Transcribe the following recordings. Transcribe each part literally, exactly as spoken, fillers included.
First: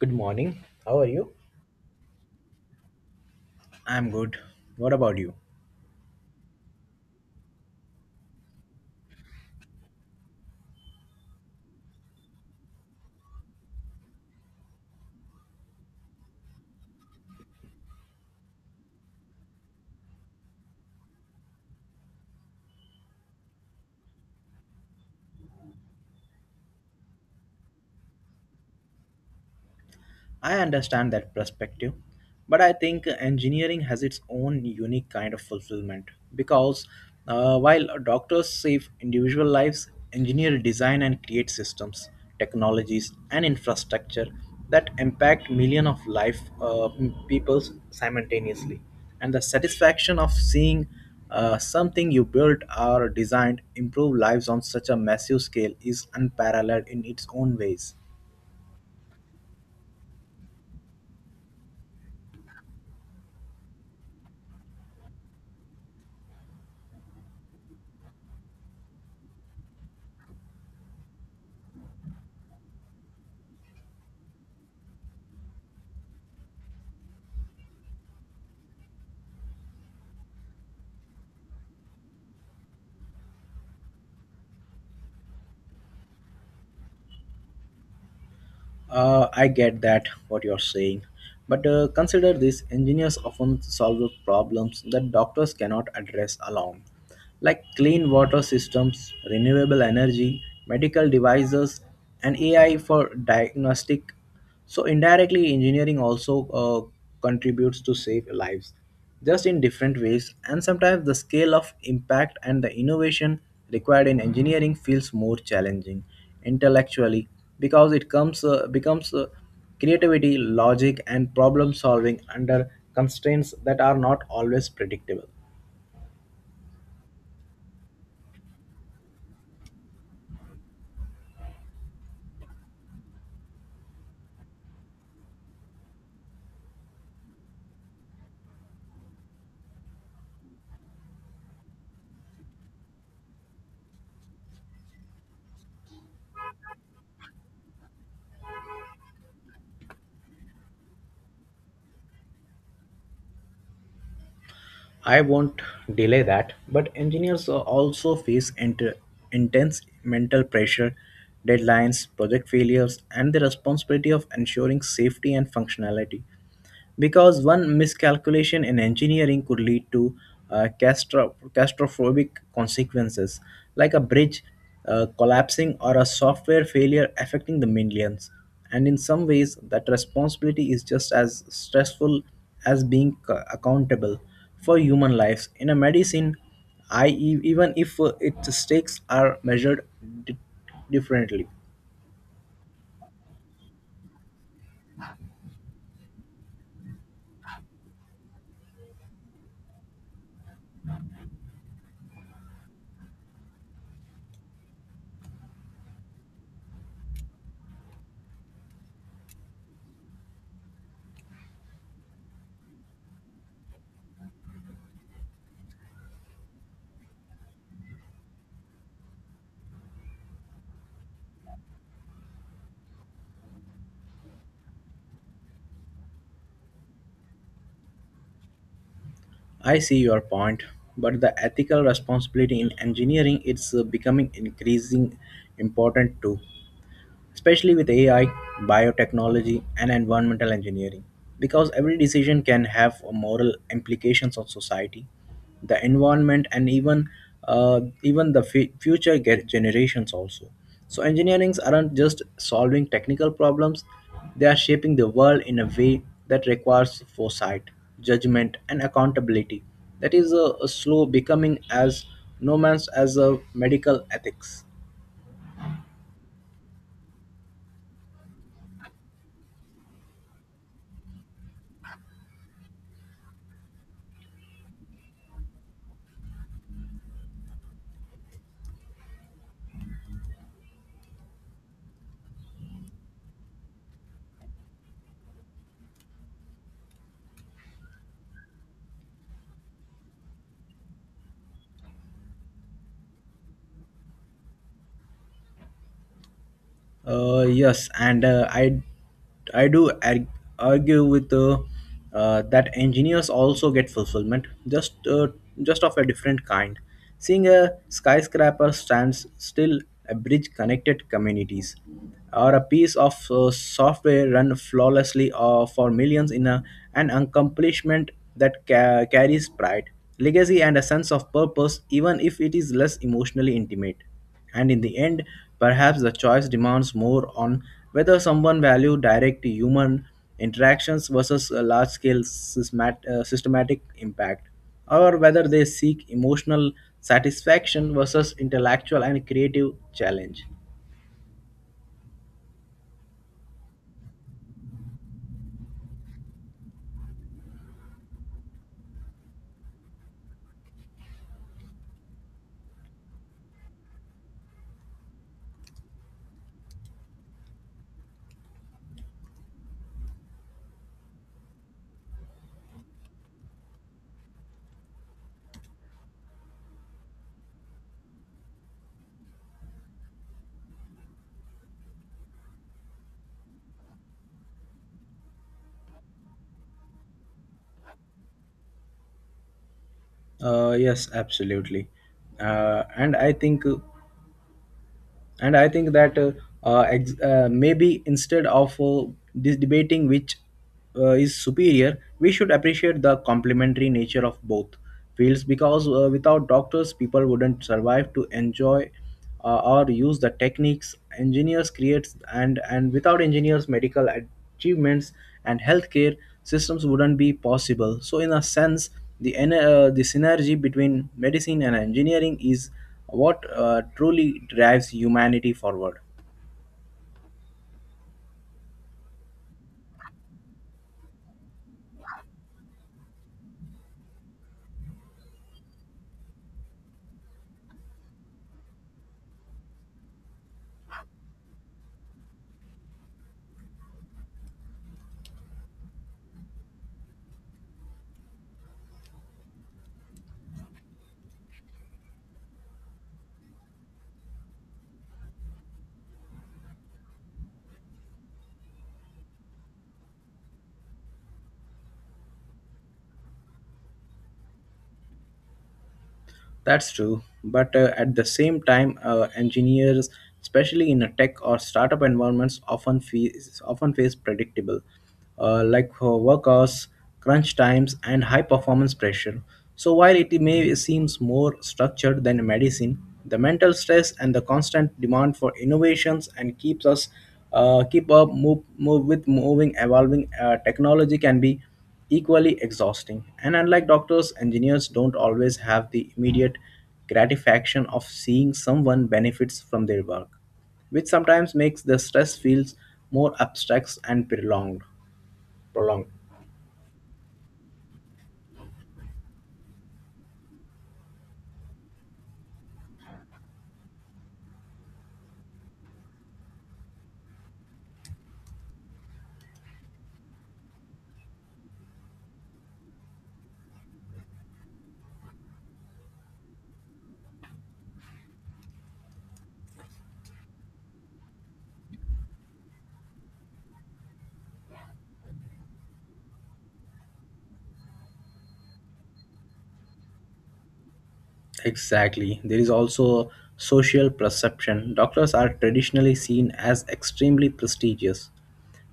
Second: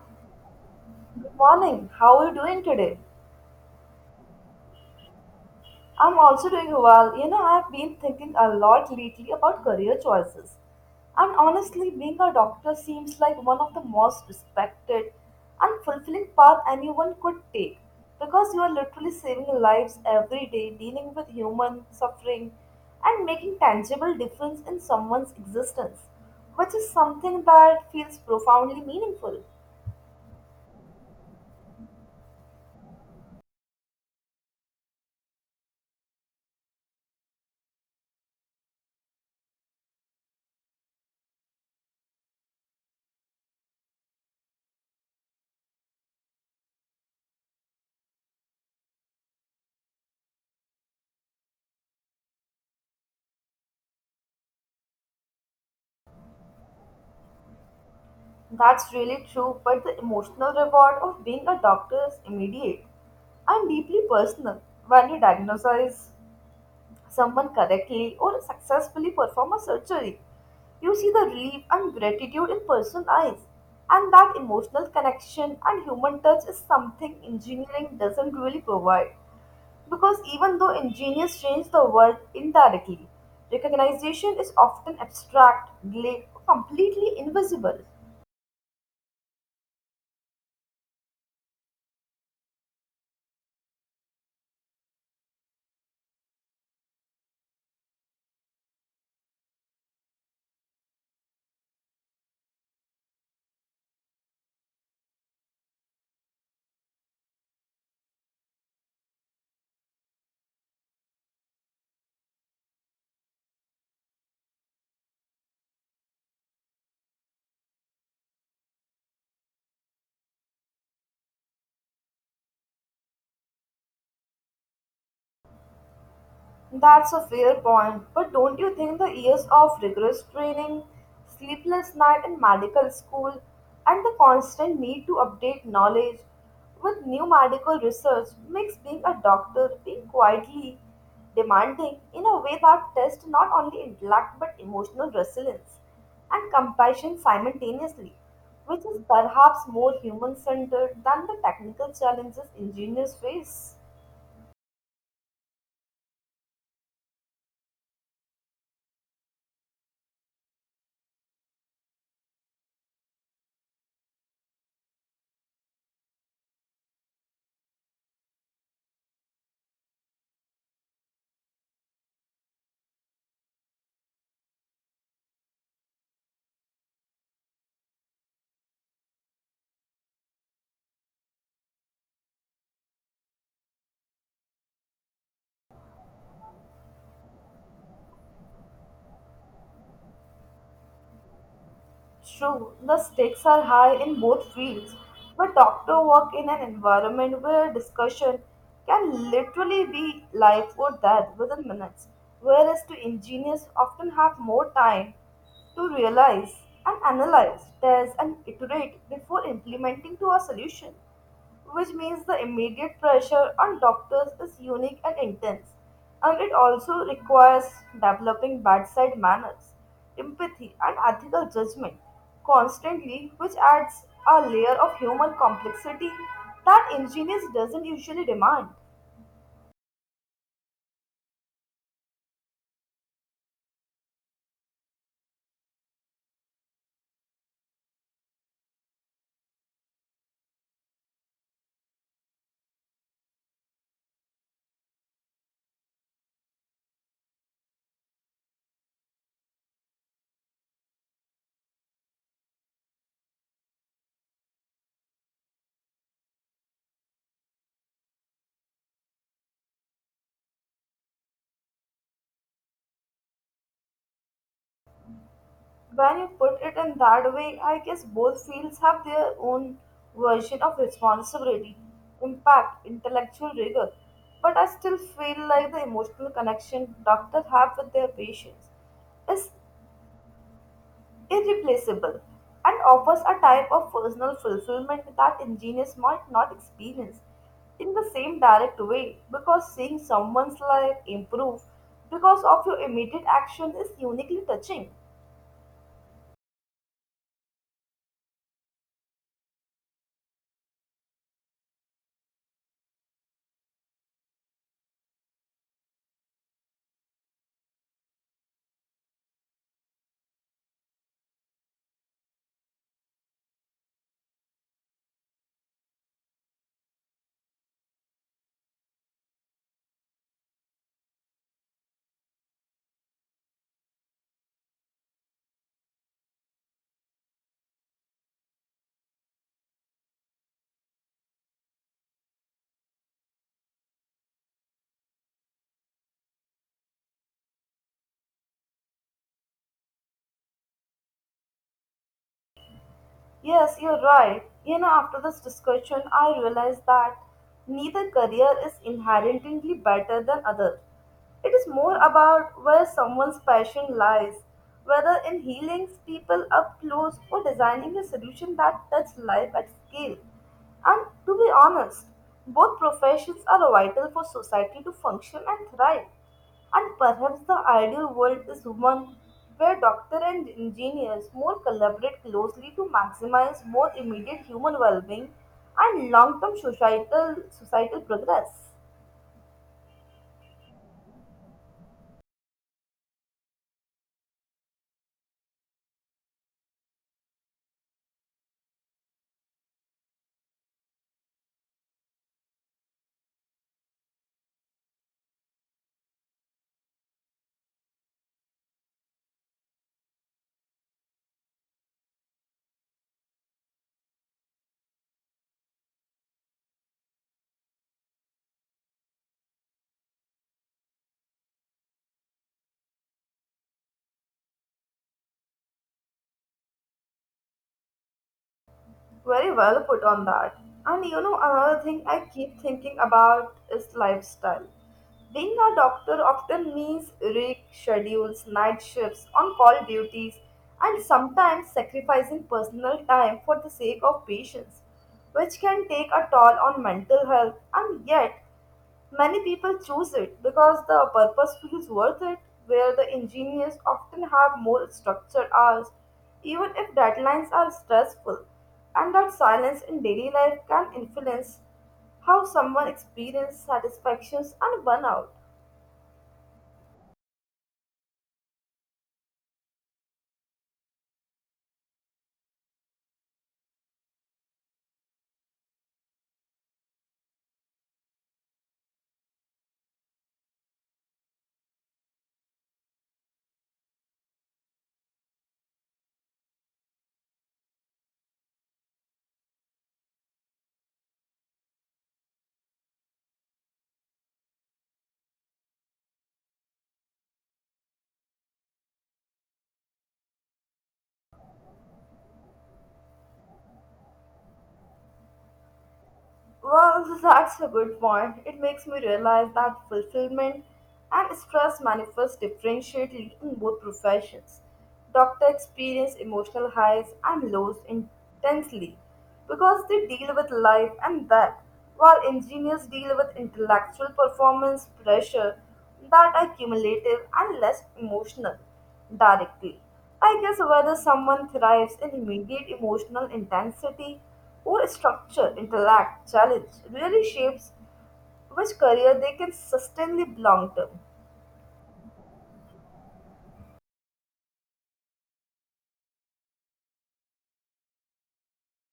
Good morning. How are you? Good morning. How are you doing today? I'm good. What about you? I'm also doing well. You know, I've been thinking a lot lately about career choices. And honestly, being a doctor seems like one of the most respected and fulfilling path anyone could take because you are literally saving lives every day, dealing with human suffering and making tangible difference in someone's existence, which is something that feels profoundly meaningful. I understand that perspective, but I think engineering has its own unique kind of fulfillment because uh, while doctors save individual lives, engineers design and create systems, technologies, and infrastructure that impact millions of life uh, people simultaneously. And the satisfaction of seeing uh, something you built or designed improve lives on such a massive scale is unparalleled in its own ways. That's really true, but the emotional reward of being a doctor is immediate and deeply personal. When you diagnose someone correctly or successfully perform a surgery, you see the relief and gratitude in person's eyes. And that emotional connection and human touch is something engineering doesn't really provide. Because even though engineers change the world indirectly, recognition is often abstract, delayed, or completely invisible. Uh, I get that what you're saying, but uh, consider this: engineers often solve problems that doctors cannot address alone, like clean water systems, renewable energy, medical devices, and A I for diagnostic. So indirectly, engineering also uh, contributes to save lives, just in different ways. And sometimes the scale of impact and the innovation required in engineering feels more challenging intellectually because it comes uh, becomes uh, creativity, logic, and problem solving under constraints that are not always predictable. That's a fair point, but don't you think the years of rigorous training, sleepless night in medical school, and the constant need to update knowledge with new medical research makes being a doctor being quietly demanding in a way that tests not only intellect but emotional resilience and compassion simultaneously, which is perhaps more human centered than the technical challenges engineers face? I won't delay that, but engineers are also face inter- intense mental pressure, deadlines, project failures, and the responsibility of ensuring safety and functionality because one miscalculation in engineering could lead to uh, castro- catastrophic consequences like a bridge uh, collapsing or a software failure affecting the millions, and in some ways that responsibility is just as stressful as being c- accountable for human lives in a medicine, i e- even if uh, its stakes are measured di- differently. True, the stakes are high in both fields, but doctors work in an environment where discussion can literally be life or death within minutes, whereas to engineers often have more time to realize and analyze, test, and iterate before implementing to a solution which means the immediate pressure on doctors is unique and intense. And it also requires developing bedside manners, empathy, and ethical judgment constantly, which adds a layer of human complexity that engineers doesn't usually demand. I see your point, but the ethical responsibility in engineering is uh, becoming increasing important too, especially with A I, biotechnology, and environmental engineering. Because every decision can have moral implications on society, the environment, and even uh, even the fu- future ge- generations also. So engineerings aren't just solving technical problems; they are shaping the world in a way that requires foresight, judgment, and accountability. That is a, a slow becoming as no man's as a medical ethics. When you put it in that way, I guess both fields have their own version of responsibility, impact, intellectual rigor. But I still feel like the emotional connection doctors have with their patients is irreplaceable and offers a type of personal fulfillment that engineers might not experience in the same direct way because seeing someone's life improve because of your immediate action is uniquely touching. Uh, yes, and uh, I I do arg- argue with uh, uh, that engineers also get fulfillment, just uh, just of a different kind. Seeing a skyscraper stands still, a bridge connected communities, or a piece of uh, software run flawlessly uh, for millions in a, an accomplishment that ca- carries pride, legacy, and a sense of purpose, even if it is less emotionally intimate. And in the end, perhaps the choice demands more on whether someone value direct human interactions versus a large-scale systemat- uh, systematic impact, or whether they seek emotional satisfaction versus intellectual and creative challenge. Yes, you're right. You know, after this discussion, I realized that neither career is inherently better than other. It is more about where someone's passion lies, whether in healing people up close or designing a solution that touches life at scale. And to be honest, both professions are vital for society to function and thrive. And perhaps the ideal world is one where doctor and engineers more collaborate closely to maximize both immediate human well-being and long-term societal societal progress. Uh, yes, absolutely. Uh, and I think and I think that uh, uh, ex- uh, maybe instead of uh, this debating which uh, is superior, we should appreciate the complementary nature of both fields because uh, without doctors people wouldn't survive to enjoy uh, or use the techniques engineers creates, and and without engineers medical achievements and healthcare systems wouldn't be possible. So in a sense, the en- uh, the synergy between medicine and engineering is what uh, truly drives humanity forward. Very well put on that. And you know, another thing I keep thinking about is lifestyle. Being a doctor often means rig schedules, night shifts, on call duties, and sometimes sacrificing personal time for the sake of patients, which can take a toll on mental health. And yet, many people choose it because the purpose feels worth it, where the engineers often have more structured hours, even if deadlines are stressful, and that silence in daily life can influence how someone experiences satisfactions and burnout. That's true, but uh, at the same time, uh, engineers, especially in a tech or startup environments, often face often face predictable, uh, like uh, work hours, crunch times, and high performance pressure. So while it may seems more structured than medicine, the mental stress and the constant demand for innovations and keeps us uh, keep up move, move with moving evolving uh, technology can be equally exhausting. And unlike doctors, engineers don't always have the immediate gratification of seeing someone benefits from their work, which sometimes makes the stress feels more abstract and prolonged. Prolonged. Well, that's a good point. It makes me realize that fulfillment and stress manifest differentiatedly in both professions. Doctors experience emotional highs and lows intensely because they deal with life and death, while engineers deal with intellectual performance pressure that are cumulative and less emotional directly. I guess whether someone thrives in immediate emotional intensity or structure, intellect, challenge really shapes which career they can sustainably belong to. Exactly. There is also social perception. Doctors are traditionally seen as extremely prestigious,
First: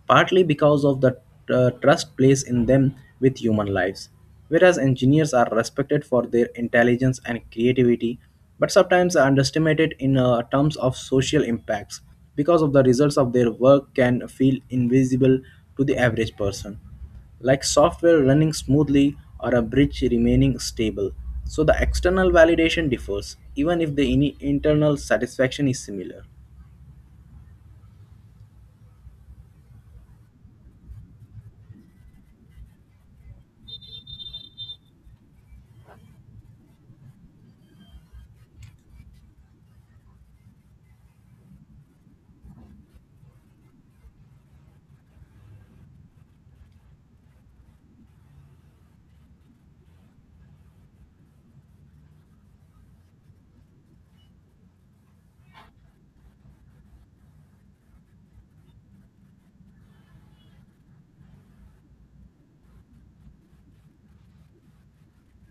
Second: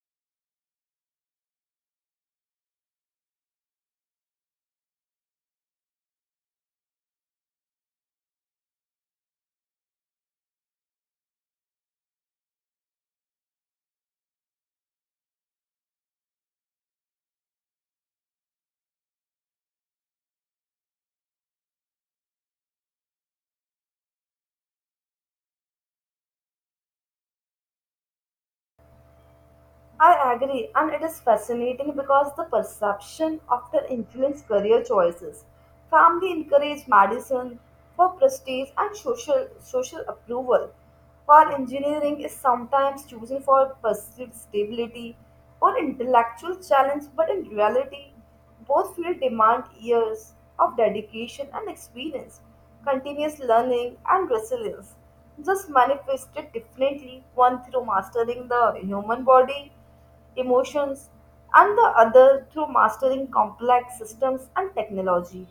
partly because of the uh, trust placed in them with human lives. Whereas engineers are respected for their intelligence and creativity, but sometimes are underestimated in uh, terms of social impacts because of the results of their work can feel invisible to the average person, like software running smoothly or a bridge remaining stable. So the external validation differs, even if the ini- internal satisfaction is similar. I agree, and it is fascinating because the perception often influence career choices. Family encourage medicine for prestige and social social approval, while engineering is sometimes chosen for perceived stability or intellectual challenge. But in reality, both fields demand years of dedication and experience, continuous learning and resilience, just manifested differently, one through mastering the human body, emotions, and the other through mastering complex systems and technology.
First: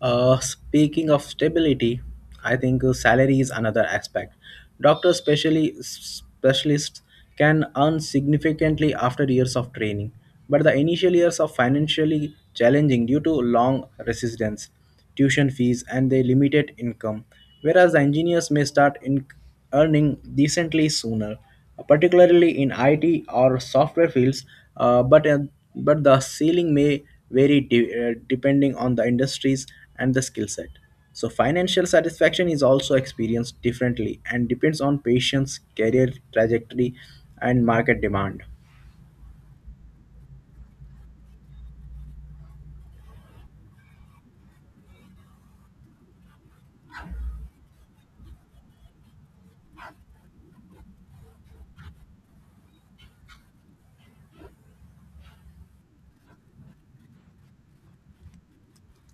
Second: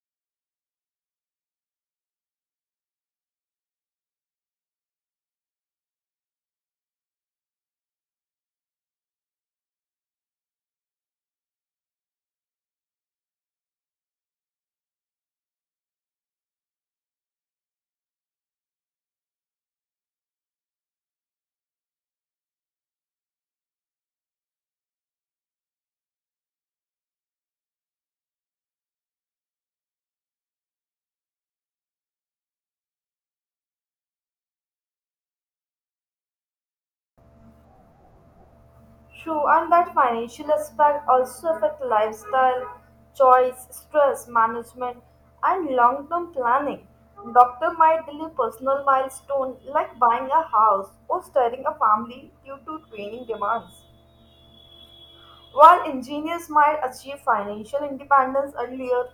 Uh, speaking of stability, I think uh, salary is another aspect. Doctors, especially specialists, can earn significantly after years of training, but the initial years are financially challenging due to long residence tuition fees, and their limited income, whereas the engineers may start in earning decently sooner, particularly in I T or software fields, uh, but, uh, but the ceiling may vary de- uh, depending on the industries and the skill set. So, financial satisfaction is also experienced differently and depends on patients' career trajectory and market demand. True, and that financial aspect also affect lifestyle, choice, stress management, and long-term planning. Doctor might delay personal milestone like buying a house or starting a family due to training demands, while engineers might achieve financial independence earlier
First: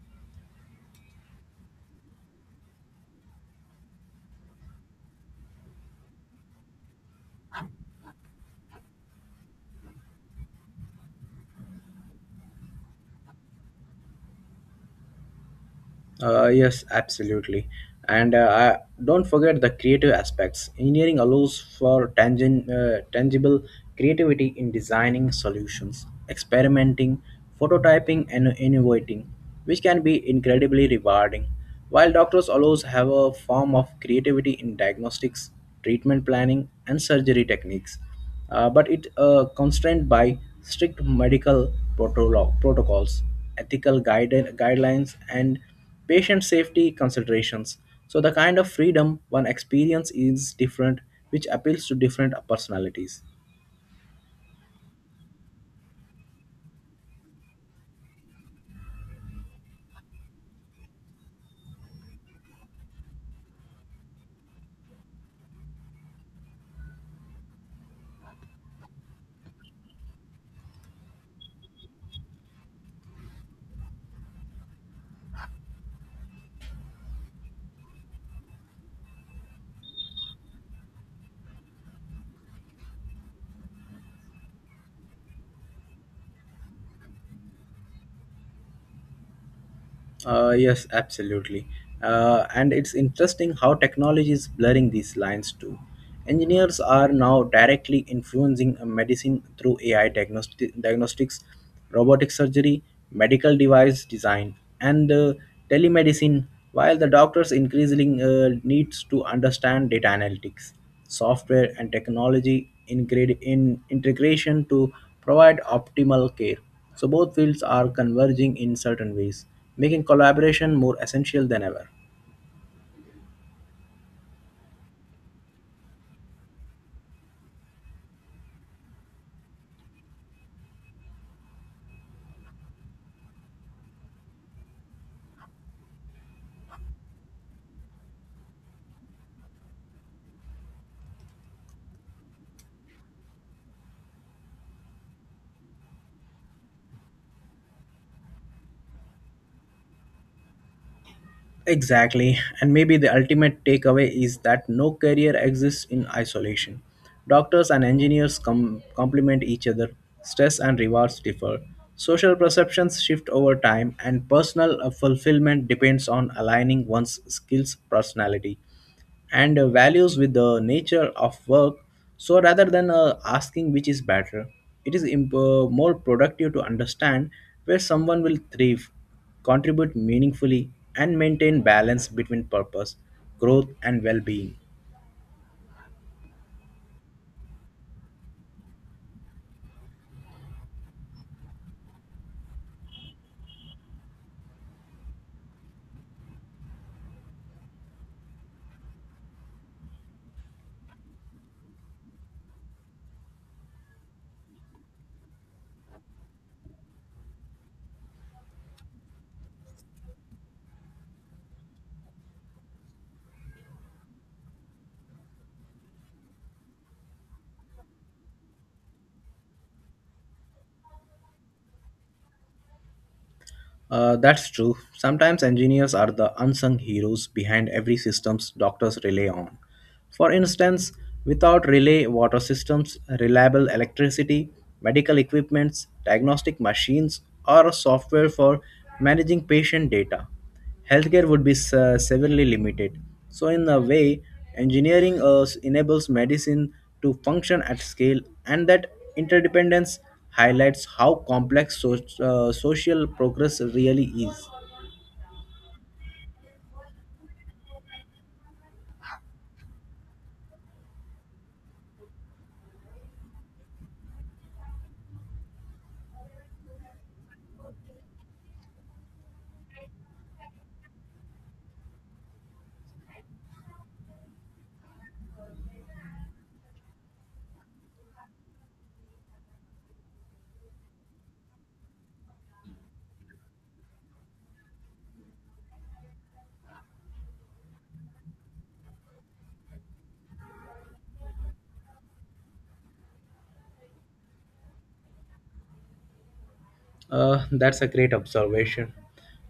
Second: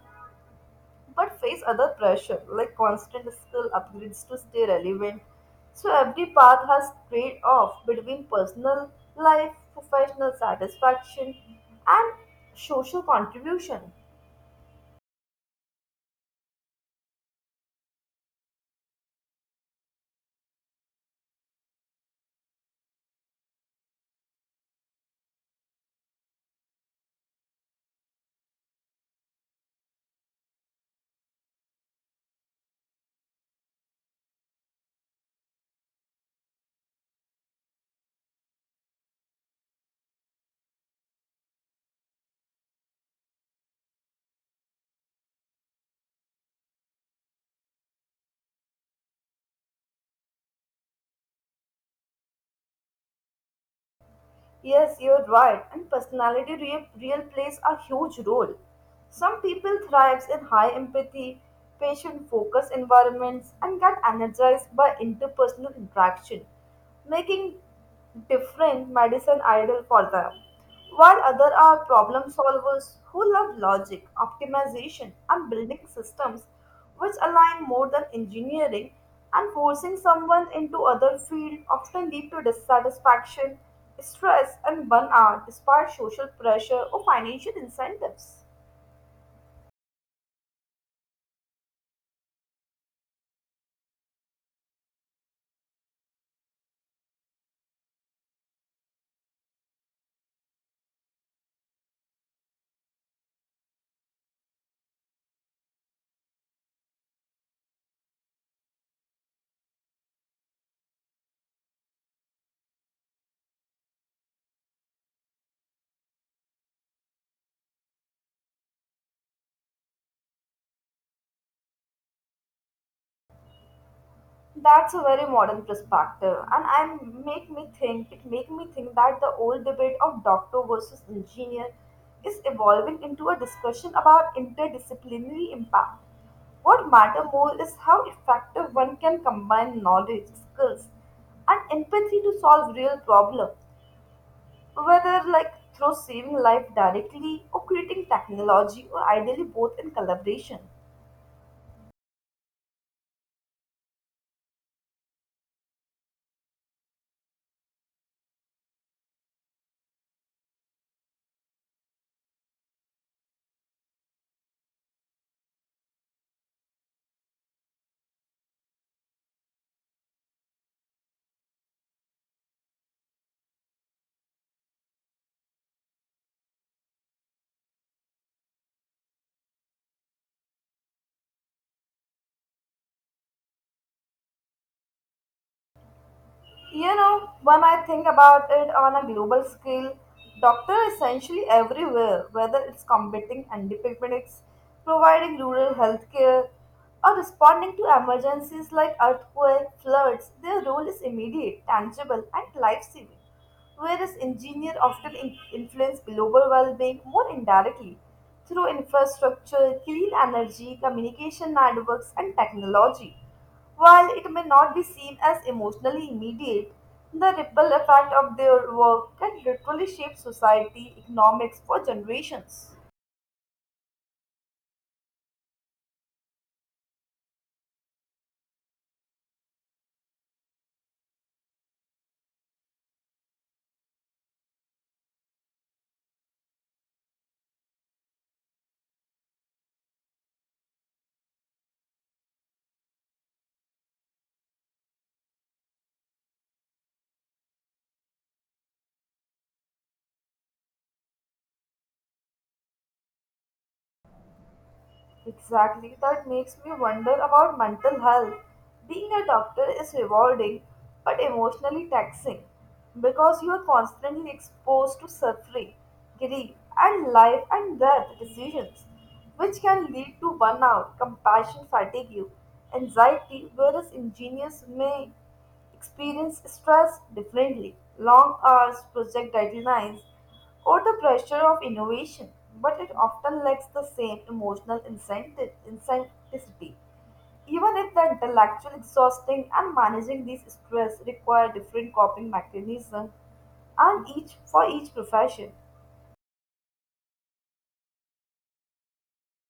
but face other pressure like constant skill upgrades to stay relevant. So every path has trade off between personal life, professional satisfaction, and social contribution. Uh, yes, absolutely. And uh, I don't forget the creative aspects. Engineering allows for tangen, uh, tangible creativity in designing solutions, experimenting, prototyping, and innovating, which can be incredibly rewarding. While doctors allows have a form of creativity in diagnostics, treatment planning, and surgery techniques, uh, but it uh, constrained by strict medical protolo- protocols, ethical guide- guidelines, and patient safety considerations. So, the kind of freedom one experience is different, which appeals to different personalities. Yes, you're right. And personality re- real plays a huge role. Some people thrives in high empathy, patient focused environments and get energized by interpersonal interaction, making different medicine ideal for them. While others are problem solvers who love logic, optimization and building systems which align more than engineering and forcing someone into other field often lead to dissatisfaction stress and burnout despite social pressure or financial incentives. Uh, yes, absolutely. Uh, and it's interesting how technology is blurring these lines too. Engineers are now directly influencing uh, medicine through A I diagnosti- diagnostics, robotic surgery, medical device design, and uh, telemedicine, while the doctors increasingly uh, needs to understand data analytics, software, and technology in, grade- in integration to provide optimal care. So both fields are converging in certain ways, making collaboration more essential than ever. That's a very modern perspective, and I make me think it make me think that the old debate of doctor versus engineer is evolving into a discussion about interdisciplinary impact. What matters more is how effective one can combine knowledge, skills, and empathy to solve real problems, whether like through saving life directly or creating technology or ideally both in collaboration. Exactly. And maybe the ultimate takeaway is that no career exists in isolation. Doctors and engineers com- complement each other, stress and rewards differ. Social perceptions shift over time, and personal uh, fulfillment depends on aligning one's skills, personality, and uh, values with the nature of work. So rather than uh, asking which is better, it is imp- uh, more productive to understand where someone will thrive, contribute meaningfully, and maintain balance between purpose, growth, and well being. You know, when I think about it on a global scale, doctor are essentially everywhere, whether it's combating epidemics, providing rural healthcare, or responding to emergencies like earthquake, floods, their role is immediate, tangible, and life-saving, whereas engineers often in- influence global well-being more indirectly through infrastructure, clean energy, communication networks, and technology. While it may not be seen as emotionally immediate, the ripple effect of their work can literally shape society economics for generations. Uh, that's true. Sometimes engineers are the unsung heroes behind every systems doctors rely on. For instance, without relay water systems, reliable electricity, medical equipments, diagnostic machines, or software for managing patient data, healthcare would be se- severely limited. So, in a way, engineering uh, enables medicine to function at scale, and that interdependence highlights how complex so- uh, social progress really is. Exactly, that makes me wonder about mental health. Being a doctor is rewarding but emotionally taxing because you are constantly exposed to suffering, grief, and life and death decisions, which can lead to burnout, compassion fatigue, anxiety, whereas engineers may experience stress differently long hours, project deadlines, or the pressure of innovation, but it often lacks the same emotional incentive, incentivity. Even if the intellectual exhausting and managing these stress require different coping mechanisms and each for each profession. Uh, that's a great observation.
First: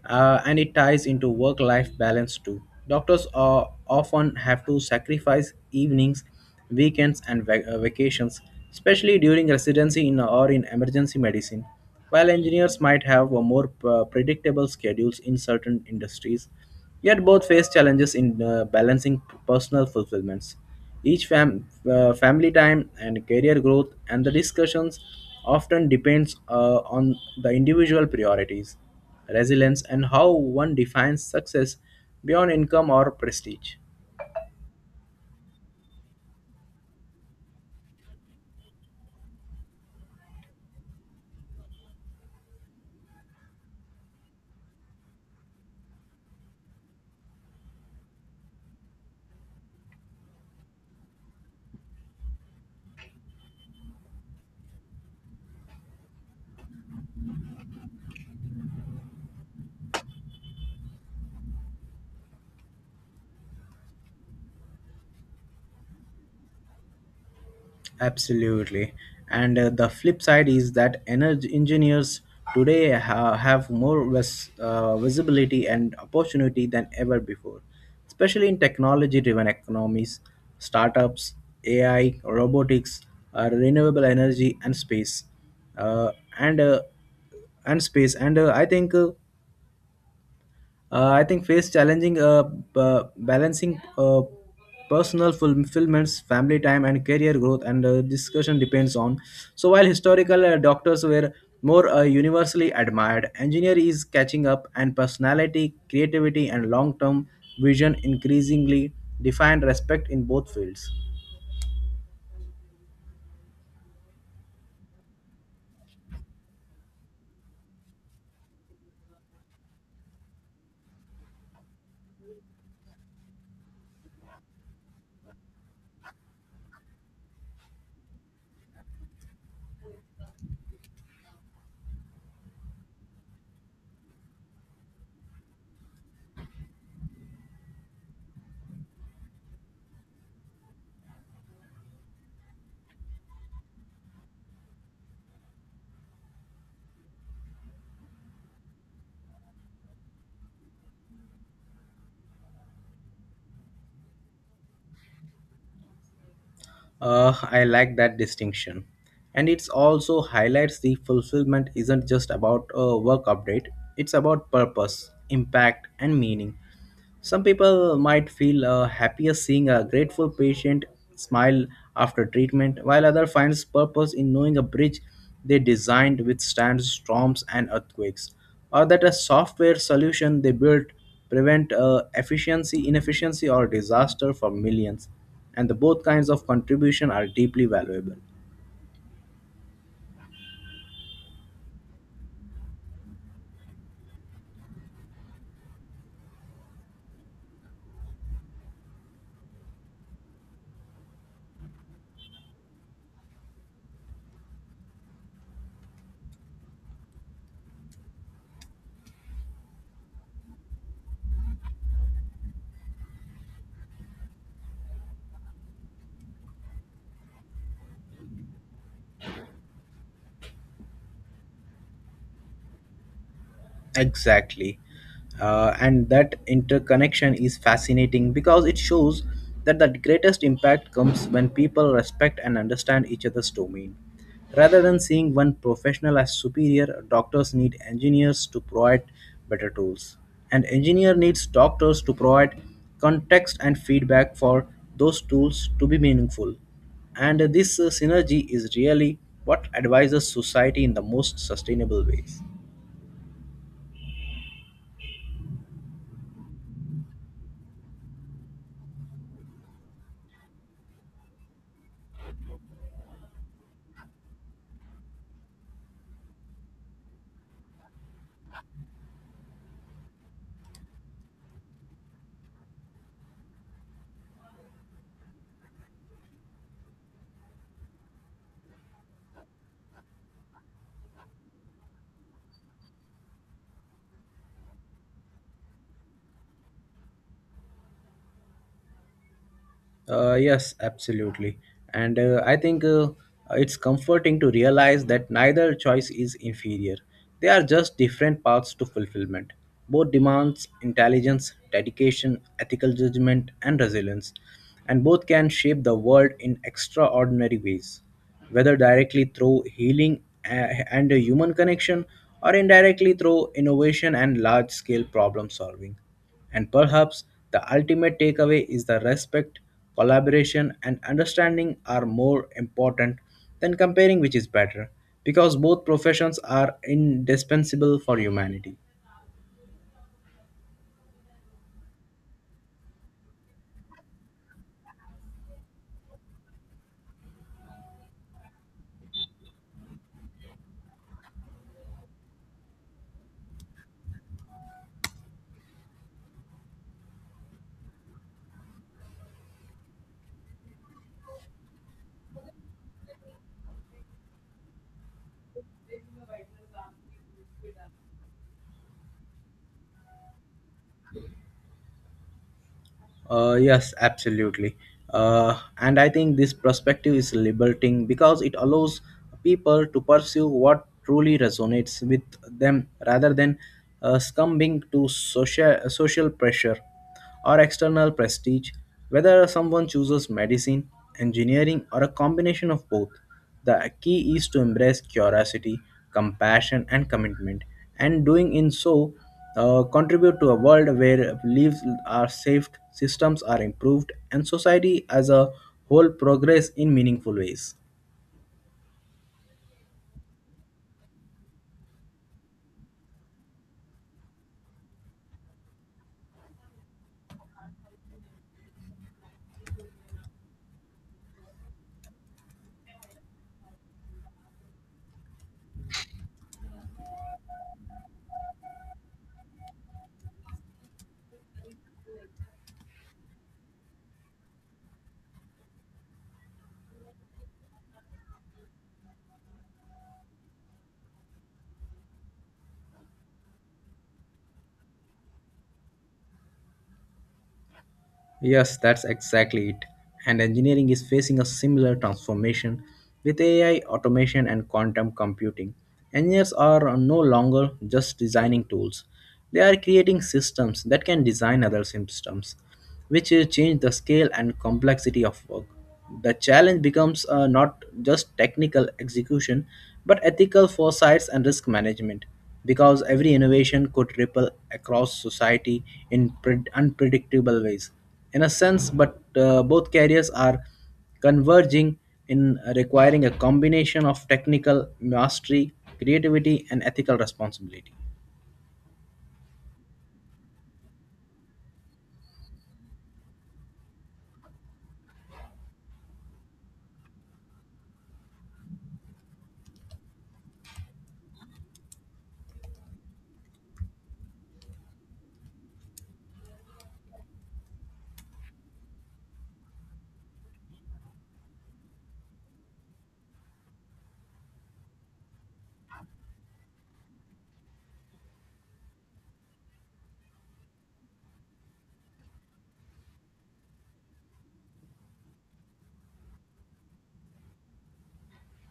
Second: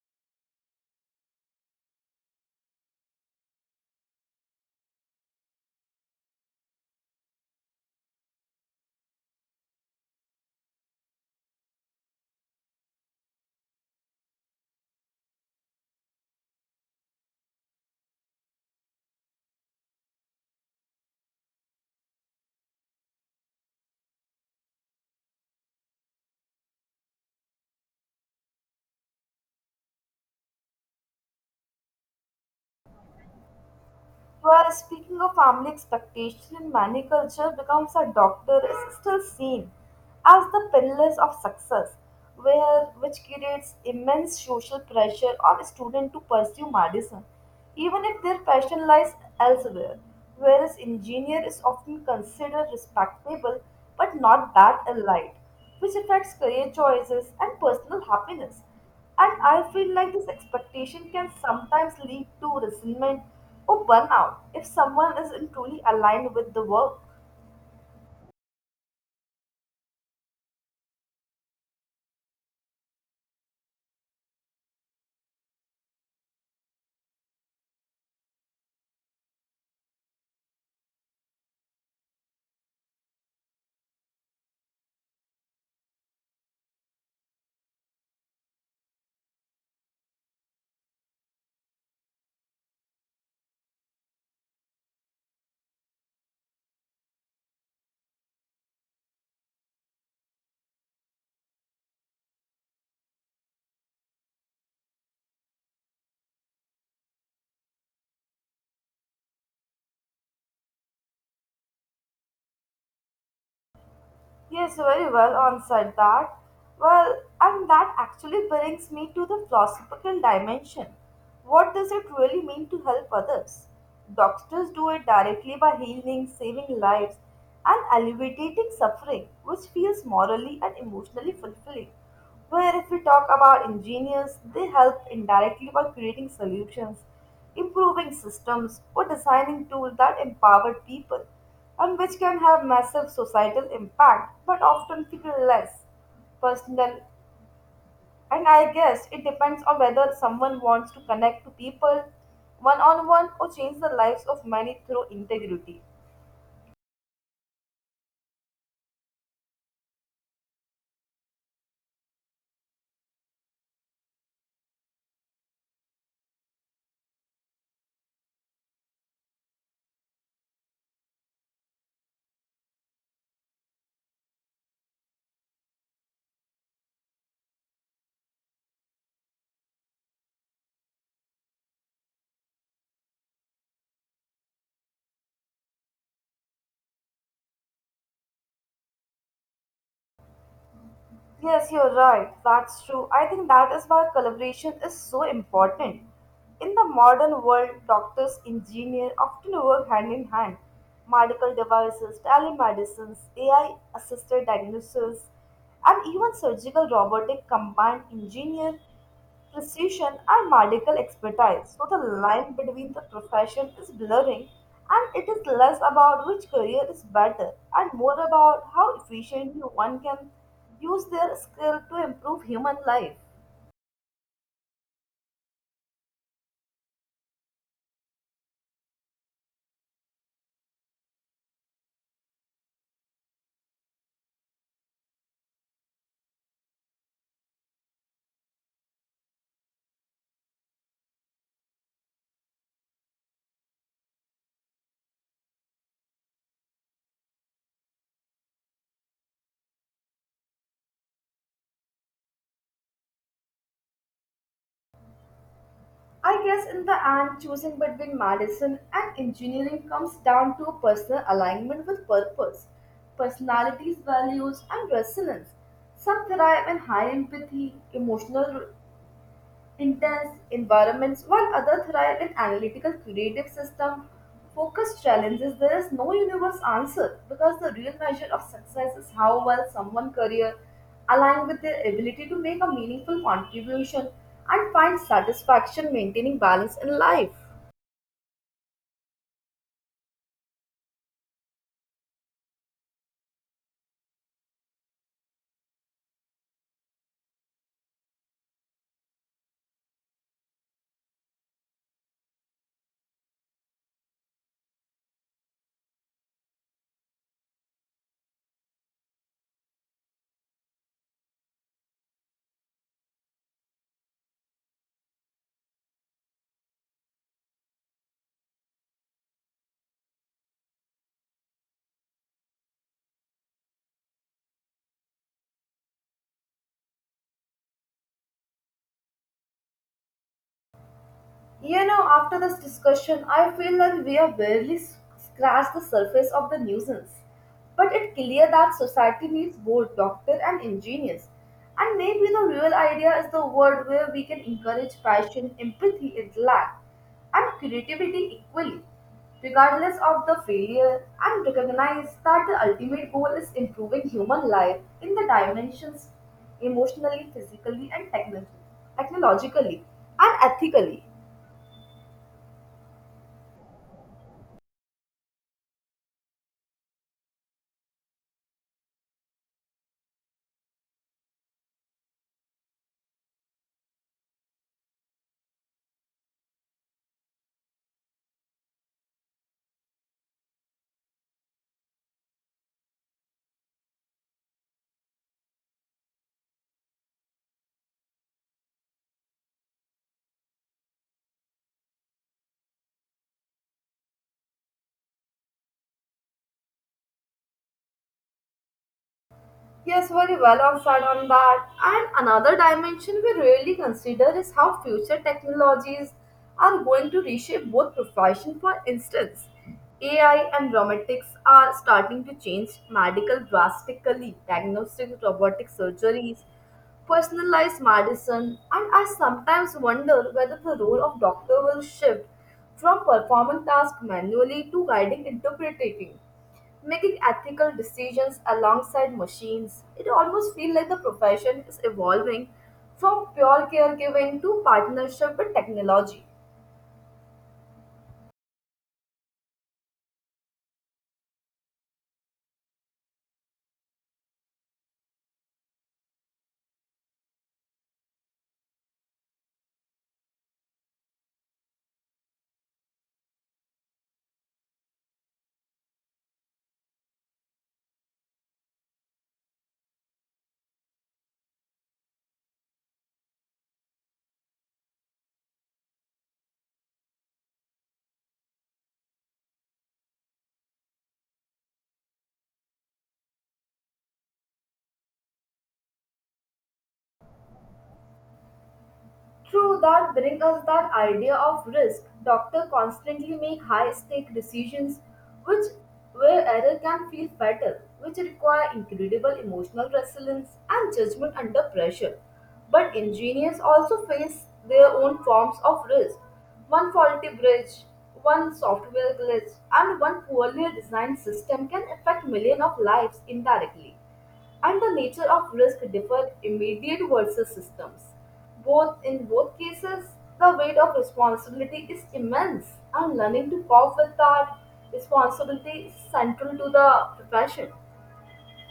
Uh, and it ties into work life balance too. Doctors are often have to sacrifice evenings, weekends, and vac- uh, vacations, especially during residency in or in emergency medicine. While engineers might have a more uh, predictable schedules in certain industries, yet both face challenges in uh, balancing personal fulfillments. Each fam- uh, family time and career growth and the discussions often depends uh, on the individual priorities, resilience, and how one defines success beyond income or prestige. Well, speaking of family expectation in many cultures becomes a doctor is still seen as the pillars of success, where which creates immense social pressure on students to pursue medicine, even if their passion lies elsewhere. Whereas engineer is often considered respectable but not that elite, which affects career choices and personal happiness. And I feel like this expectation can sometimes lead to resentment or burnout if someone isn't truly aligned with the work. Absolutely. And uh, the flip side is that energy engineers today ha- have more vis- uh, visibility and opportunity than ever before, especially in technology driven economies, startups, A I, robotics, uh, renewable energy, and space. Uh, and uh, and space and uh, I think uh, uh, I think face challenging uh, b- uh, balancing uh, personal fulfillments, family time, and career growth, and uh, discussion depends on. So while historical uh, doctors were more uh, universally admired, engineer is catching up, and personality, creativity, and long-term vision increasingly define respect in both fields. Yes, very well answered that. Well, and that actually brings me to the philosophical dimension. What does it really mean to help others? Doctors do it directly by healing, saving lives, and alleviating suffering, which feels morally and emotionally fulfilling. Where if we talk about engineers, they help indirectly by creating solutions improving systems, or designing tools that empower people and which can have massive societal impact but often feel less personal. And I guess it depends on whether someone wants to connect to people one on one or change the lives of many through integrity. Uh, I like that distinction. And it also highlights the fulfillment isn't just about a work update, it's about purpose, impact, and meaning. Some people might feel uh, happier seeing a grateful patient smile after treatment, while others finds purpose in knowing a bridge they designed withstands storms and earthquakes, or that a software solution they built prevent uh, efficiency, inefficiency, or disaster for millions. And the both kinds of contribution are deeply valuable. Yes, you're right. That's true. I think that is why collaboration is so important. In the modern world, doctors, engineers often work hand in hand. Medical devices, telemedicines, A I assisted diagnosis, and even surgical robotic combined engineer precision and medical expertise. So the line between the profession is blurring and it is less about which career is better and more about how efficiently one can use their skill to improve human life. Exactly. Uh, and that interconnection is fascinating because it shows that the greatest impact comes when people respect and understand each other's domain. Rather than seeing one professional as superior, doctors need engineers to provide better tools. And engineer needs doctors to provide context and feedback for those tools to be meaningful. And this uh, synergy is really what advises society in the most sustainable ways. I guess in the end, choosing between medicine and engineering comes down to personal alignment with purpose, personalities, values, and resonance. Some thrive in high empathy, emotional intense environments, while others thrive in analytical, creative system focused challenges. There is no universe answer because the real measure of success is how well someone career align with their ability to make a meaningful contribution and find satisfaction maintaining balance in life. Uh, yes, absolutely. And uh, I think uh, it's comforting to realize that neither choice is inferior. They are just different paths to fulfillment. Both demands intelligence, dedication, ethical judgment, and resilience. And both can shape the world in extraordinary ways, whether directly through healing uh, and human connection or indirectly through innovation and large scale problem solving. And perhaps the ultimate takeaway is that respect, collaboration, and understanding are more important than comparing which is better, because both professions are indispensable for humanity. You know, after this discussion, I feel that we have barely s- scratched the surface of the nuisance. But it's clear that society needs both doctors and engineers. And maybe the real idea is the world where we can encourage passion, empathy, intellect, and creativity equally, regardless of the failure, and recognize that the ultimate goal is improving human life in the dimensions emotionally, physically, and technically, technologically, and ethically. Uh, yes, absolutely. Uh, and I think this perspective is liberating because it allows people to pursue what truly resonates with them rather than uh, succumbing to social, social pressure or external prestige, whether someone chooses medicine, engineering, or a combination of both. The key is to embrace curiosity, compassion, and commitment, and doing in so uh, contribute to a world where beliefs are saved, systems are improved, and society as a whole progress in meaningful ways. Yes, very well observed on that. And another dimension we really consider is how future technologies are going to reshape both professions. For instance, A I and robotics are starting to change medical drastically. Diagnostic robotic surgeries, personalized medicine, and I sometimes wonder whether the role of doctor will shift from performing tasks manually to guiding interpreting making ethical decisions alongside machines. It almost feels like the profession is evolving from pure caregiving to partnership with technology. Yes, that's exactly it. And engineering is facing a similar transformation with A I, automation, and quantum computing. Engineers are no longer just designing tools, they are creating systems that can design other systems, which will change the scale and complexity of work. The challenge becomes uh, not just technical execution, but ethical foresights and risk management, because every innovation could ripple across society in pred- unpredictable ways in a sense, but uh, both careers are converging in requiring a combination of technical mastery, creativity, and ethical responsibility. True, that brings us that idea of risk. Doctors constantly make high stake decisions which where error can feel fatal, which require incredible emotional resilience and judgment under pressure. But engineers also face their own forms of risk. One faulty bridge, one software glitch, and one poorly designed system can affect millions of lives indirectly, and the nature of risk differ immediate versus systems. Both in both cases, the weight of responsibility is immense, and learning to cope with that responsibility is central to the profession.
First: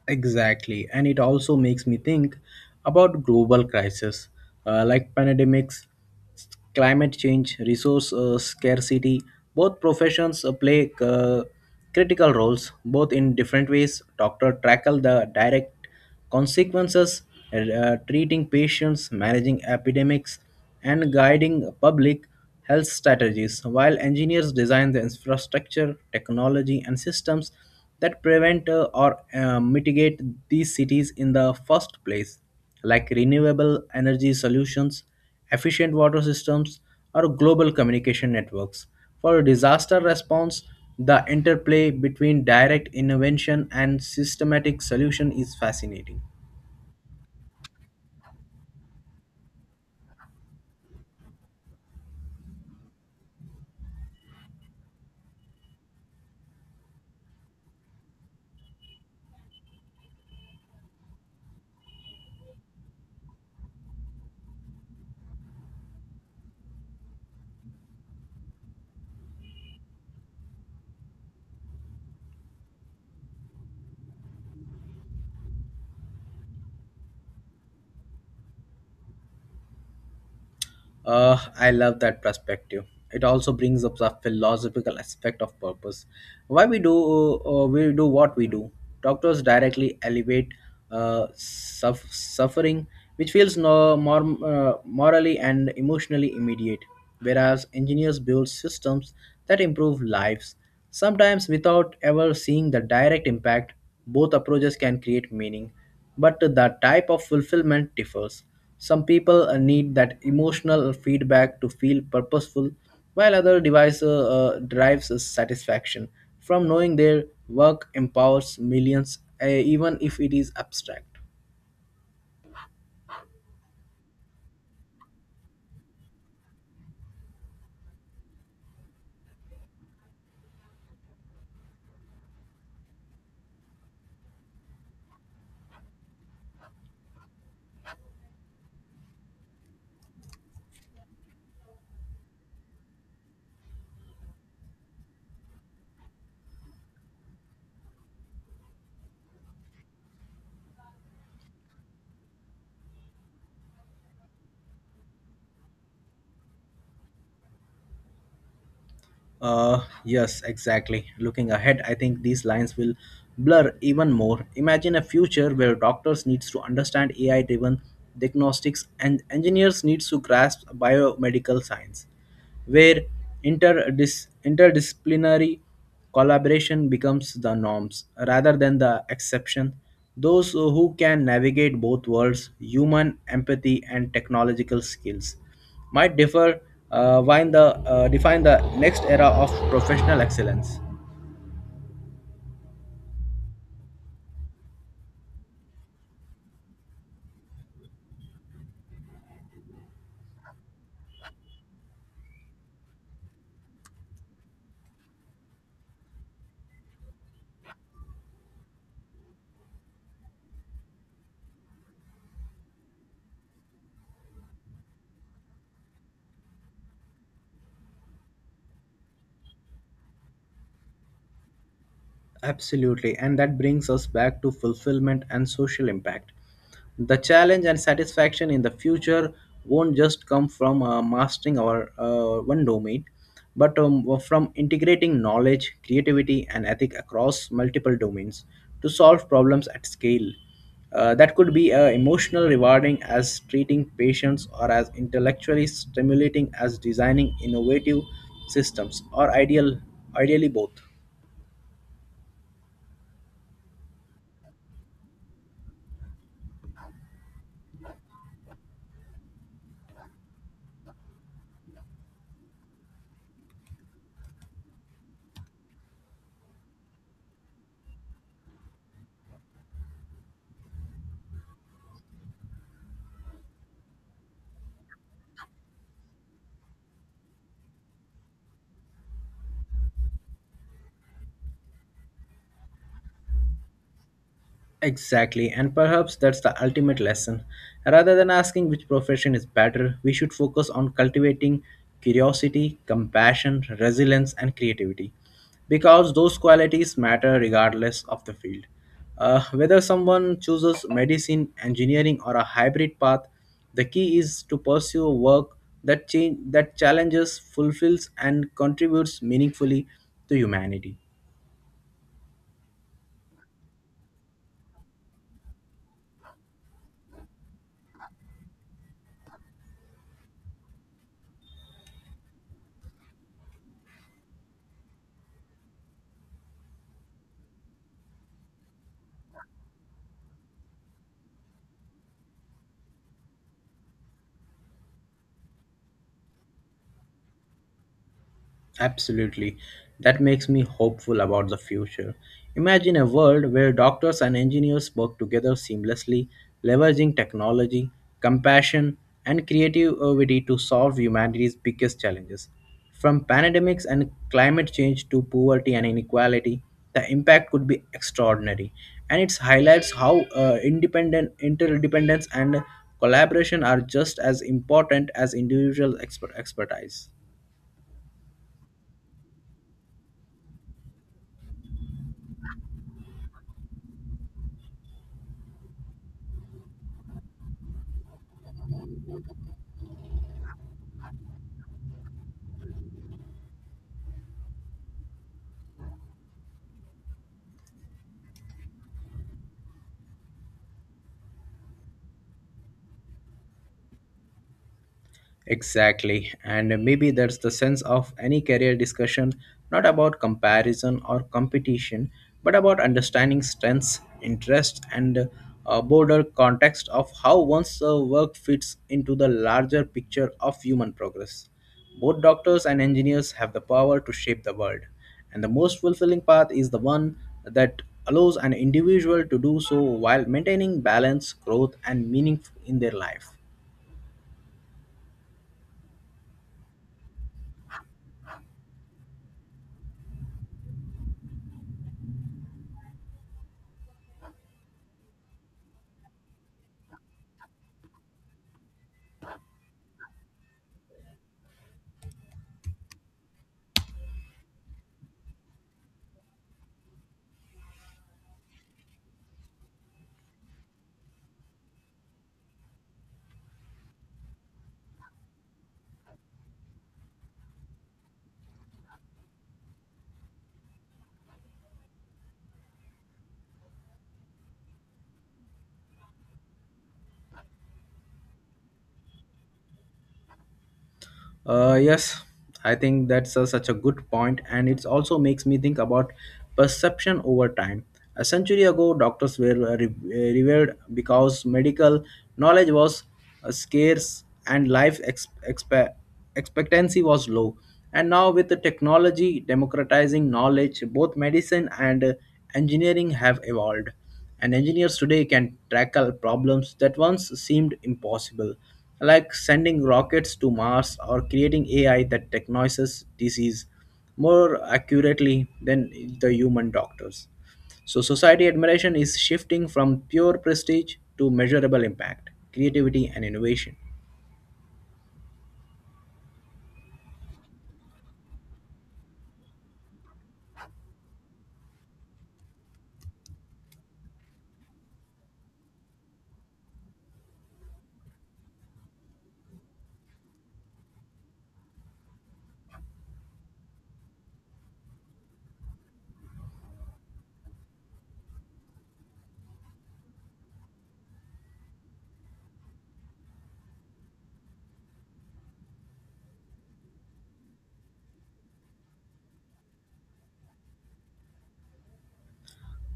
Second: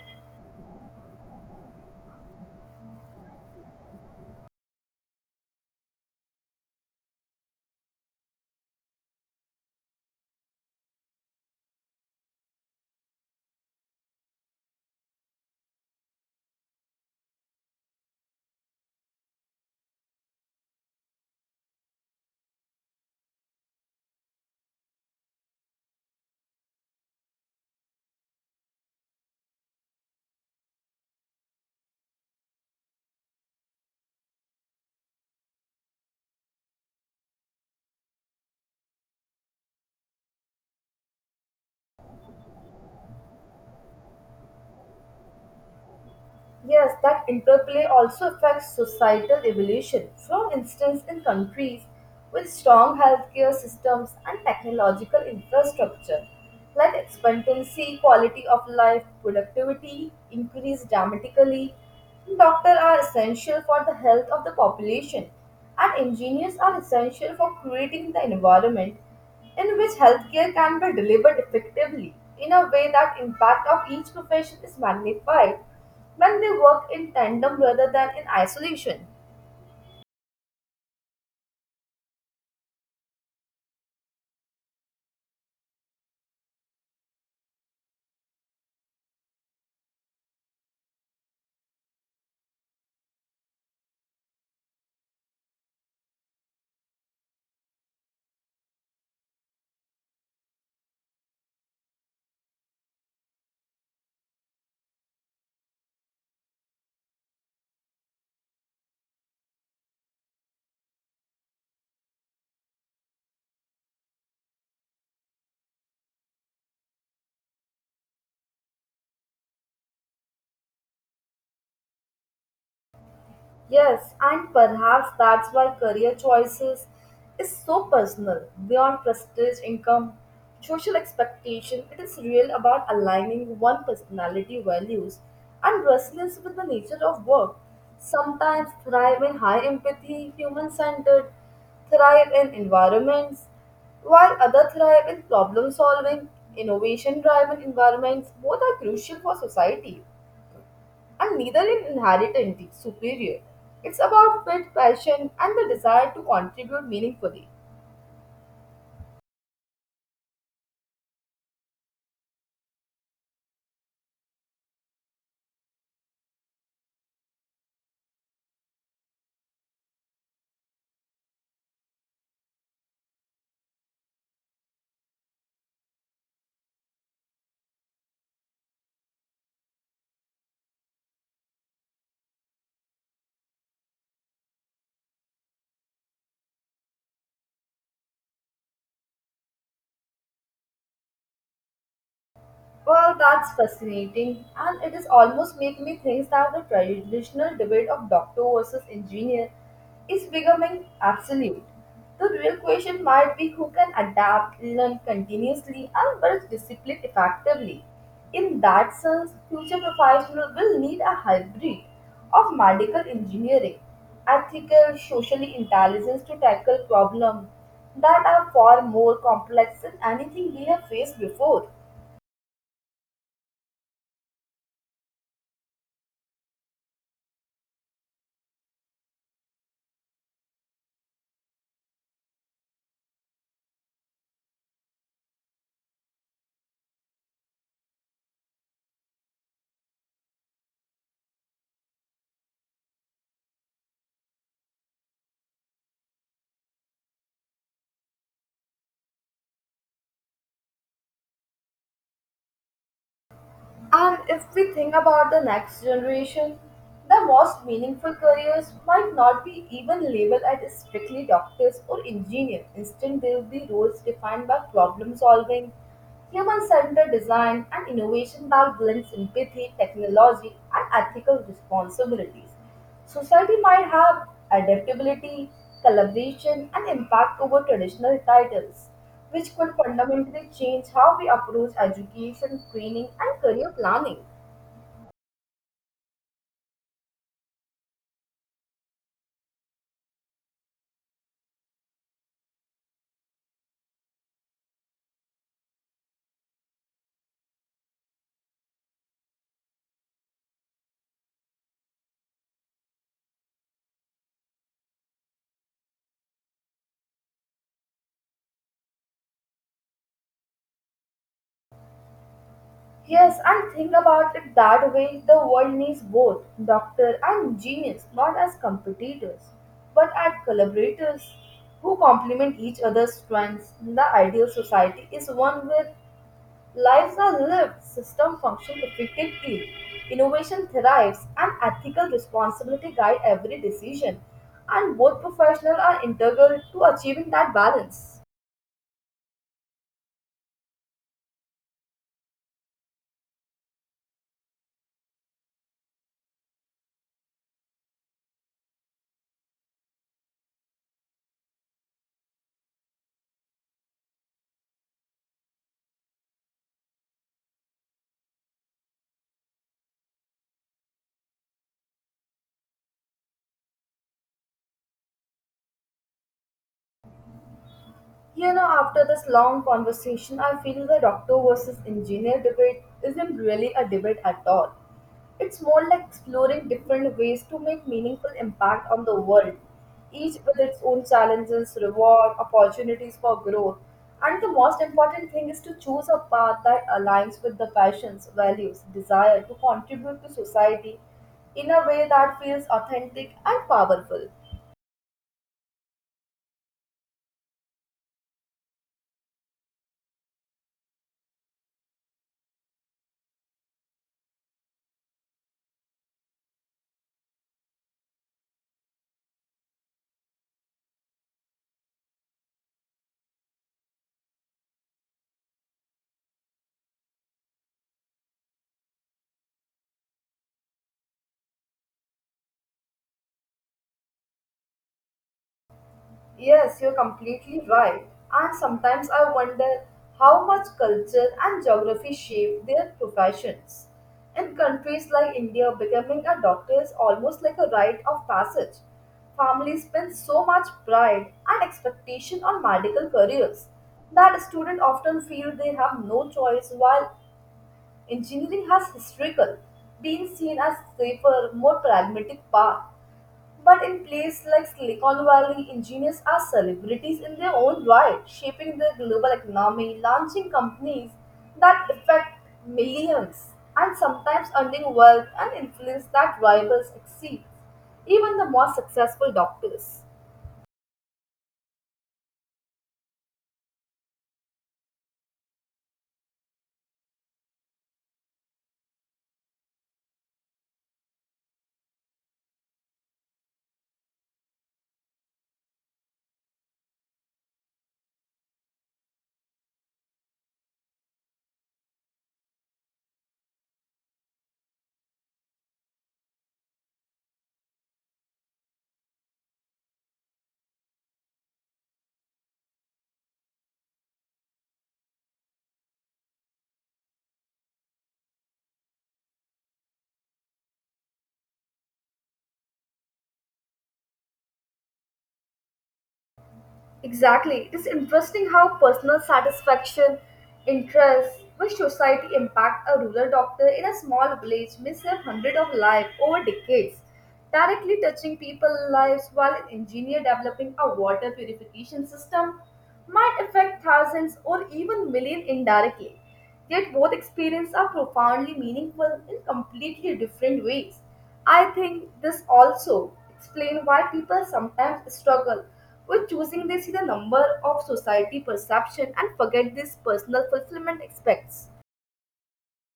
Exactly, and it also makes me think about global crises uh, like pandemics, climate change, resource uh, scarcity. Both professions uh, play uh, critical roles, both in different ways. Doctor tackle the direct consequences, uh, treating patients, managing epidemics, and guiding public health strategies, while engineers design the infrastructure, technology, and systems that prevent uh, or uh, mitigate these cities in the first place like renewable energy solutions, efficient water systems, or global communication networks. For disaster response, the interplay between direct intervention and systematic solution is fascinating. Yes, that interplay also affects societal evolution. For instance, in countries with strong healthcare systems and technological infrastructure, like expectancy, quality of life, productivity increase dramatically. Doctors are essential for the health of the population, and engineers are essential for creating the environment in which healthcare can be delivered effectively in a way that impact of each profession is magnified when they work in tandem rather than in isolation. Uh, I love that perspective. It also brings up the philosophical aspect of purpose. Why we do uh, we do what we do. Doctors directly elevate uh, suff- suffering, which feels no more uh, morally and emotionally immediate, whereas engineers build systems that improve lives, sometimes without ever seeing the direct impact. Both approaches can create meaning, but the type of fulfillment differs. Some people uh, need that emotional feedback to feel purposeful, while other device uh, uh, derives satisfaction from knowing their work empowers millions, uh, even if it is abstract. Yes, and perhaps that's why career choices is so personal, beyond prestige, income, social expectation. It is real about aligning one personality values and resonance with the nature of work. Sometimes thrive in high empathy, human-centered, thrive in environments, while others thrive in problem-solving, innovation-driven environments. Both are crucial for society and neither in inherently superior. It's about faith, passion, and the desire to contribute meaningfully. Uh, yes, exactly. Looking ahead, I think these lines will blur even more. Imagine a future where doctors needs to understand A I-driven diagnostics and engineers needs to grasp biomedical science where interdis- interdisciplinary collaboration becomes the norms rather than the exception. Those who can navigate both worlds, human empathy and technological skills, might differ uh, while the, uh, define the next era of professional excellence. Well, that's fascinating, and it is almost make me think that the traditional debate of doctor versus engineer is becoming absolute. The real question might be who can adapt, learn continuously, and build discipline effectively. In that sense, future professionals will need a hybrid of medical engineering, ethical, socially intelligence to tackle problems that are far more complex than anything we have faced before. Absolutely, and that brings us back to fulfillment and social impact. The challenge and satisfaction in the future won't just come from uh, mastering our uh, one domain, but um, from integrating knowledge, creativity, and ethic across multiple domains to solve problems at scale. Uh, that could be uh, emotional rewarding as treating patients or as intellectually stimulating as designing innovative systems or ideal ideally both. And if we think about the next generation, the most meaningful careers might not be even labeled as strictly doctors or engineers. Instead, they will be roles defined by problem solving, human centered design, and innovation that blends empathy, technology, and ethical responsibilities. Society might have adaptability, collaboration, and impact over traditional titles, which could fundamentally change how we approach education, training, and career planning. Exactly, and perhaps that's the ultimate lesson. Rather than asking which profession is better, we should focus on cultivating curiosity, compassion, resilience, and creativity because those qualities matter regardless of the field. Uh, whether someone chooses medicine, engineering, or a hybrid path, the key is to pursue work that, change, that challenges, fulfills, and contributes meaningfully to humanity. Yes, and think about it that way, the world needs both doctor and genius, not as competitors, but as collaborators who complement each other's strengths. The ideal society is one where lives are lived, systems function effectively, innovation thrives, and ethical responsibility guide every decision. And both professionals are integral to achieving that balance. Absolutely. That makes me hopeful about the future. Imagine a world where doctors and engineers work together seamlessly, leveraging technology, compassion, and creativity to solve humanity's biggest challenges. From pandemics and climate change to poverty and inequality, the impact could be extraordinary. And it highlights how uh, independent, interdependence, and collaboration are just as important as individual expert expertise. You know, after this long conversation, I feel the doctor versus engineer debate isn't really a debate at all. It's more like exploring different ways to make meaningful impact on the world, each with its own challenges, reward, opportunities for growth. And the most important thing is to choose a path that aligns with the passions, values, desire to contribute to society in a way that feels authentic and powerful. Exactly. And maybe that's the sense of any career discussion, not about comparison or competition, but about understanding strengths, interests, and a broader context of how one's uh, work fits into the larger picture of human progress. Both doctors and engineers have the power to shape the world, and the most fulfilling path is the one that allows an individual to do so while maintaining balance, growth, and meaning in their life. Yes, you're completely right. And sometimes I wonder how much culture and geography shape their professions. In countries like India, becoming a doctor is almost like a rite of passage. Families spend so much pride and expectation on medical careers that students often feel they have no choice, while engineering has historical, being seen as safer, more pragmatic path. But in places like Silicon Valley, engineers are celebrities in their own right, shaping the global economy, launching companies that affect millions, and sometimes earning wealth and influence that rivals exceed even the most successful doctors. Uh, yes, I think that's uh, such a good point, and it also makes me think about perception over time. A century ago, doctors were uh, re- uh, revered because medical knowledge was uh, scarce and life ex- expe- expectancy was low. And now, with the technology democratizing knowledge, both medicine and uh, engineering have evolved. And engineers today can tackle problems that once seemed impossible, like sending rockets to Mars or creating A I that diagnoses disease more accurately than the human doctors. So, society admiration is shifting from pure prestige to measurable impact, creativity, and innovation. Exactly. It is interesting how personal satisfaction, interests, which society impact a rural doctor in a small village may save hundreds of lives over decades, directly touching people's lives while an engineer developing a water purification system might affect thousands or even millions indirectly. Yet both experiences are profoundly meaningful in completely different ways. I think this also explains why people sometimes struggle with choosing. They see the number of society perception and forget these personal fulfillment aspects.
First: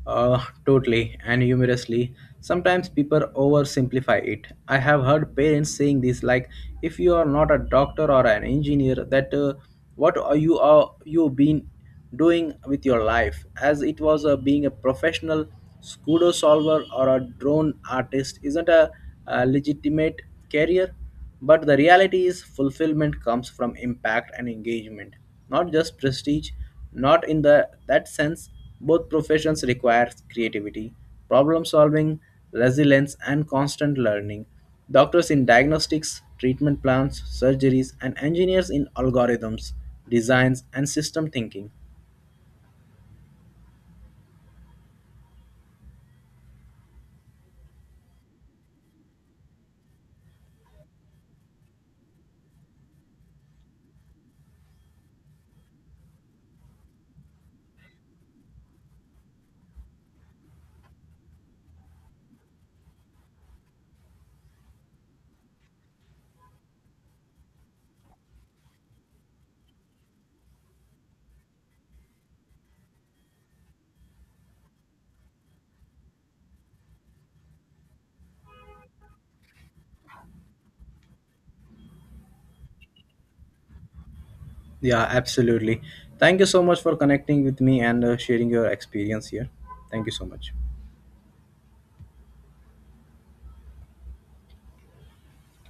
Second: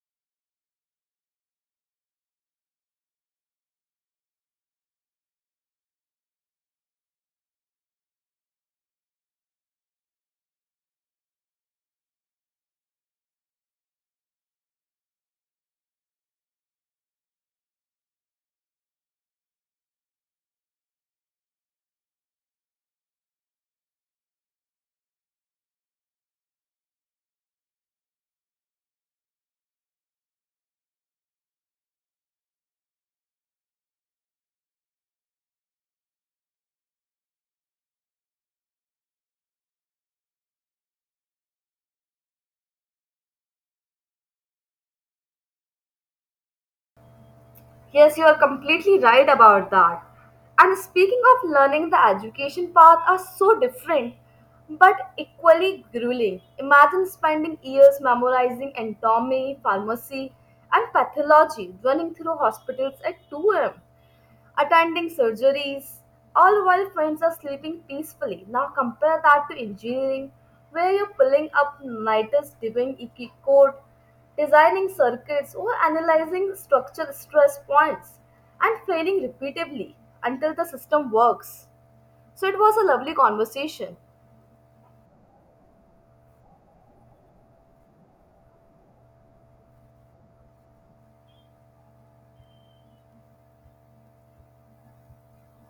Uh, totally and humorously. Sometimes people oversimplify it. I have heard parents saying this, like, "If you are not a doctor or an engineer, that uh, what are you are you been doing with your life?" As it was uh, being a professional scudo solver or a drone artist isn't a, a legitimate career. But the reality is, fulfillment comes from impact and engagement, not just prestige. Not in the that sense, both professions require creativity, problem solving, resilience, and constant learning. Doctors in diagnostics, treatment plans, surgeries, and engineers in algorithms, designs, and system thinking. Yes, you are completely right about that. And speaking of learning, the education path are so different but equally grueling. Imagine spending years memorizing anatomy, pharmacy, and pathology, running through hospitals at two a m attending surgeries, all while friends are sleeping peacefully. Now compare that to engineering, where you're pulling up nighters, doing E Q code, designing circuits, or analyzing structural stress points, and failing repeatedly until the system works. So it was a lovely conversation. Yeah, absolutely. Thank you so much for connecting with me and uh, sharing your experience here. Thank you so much.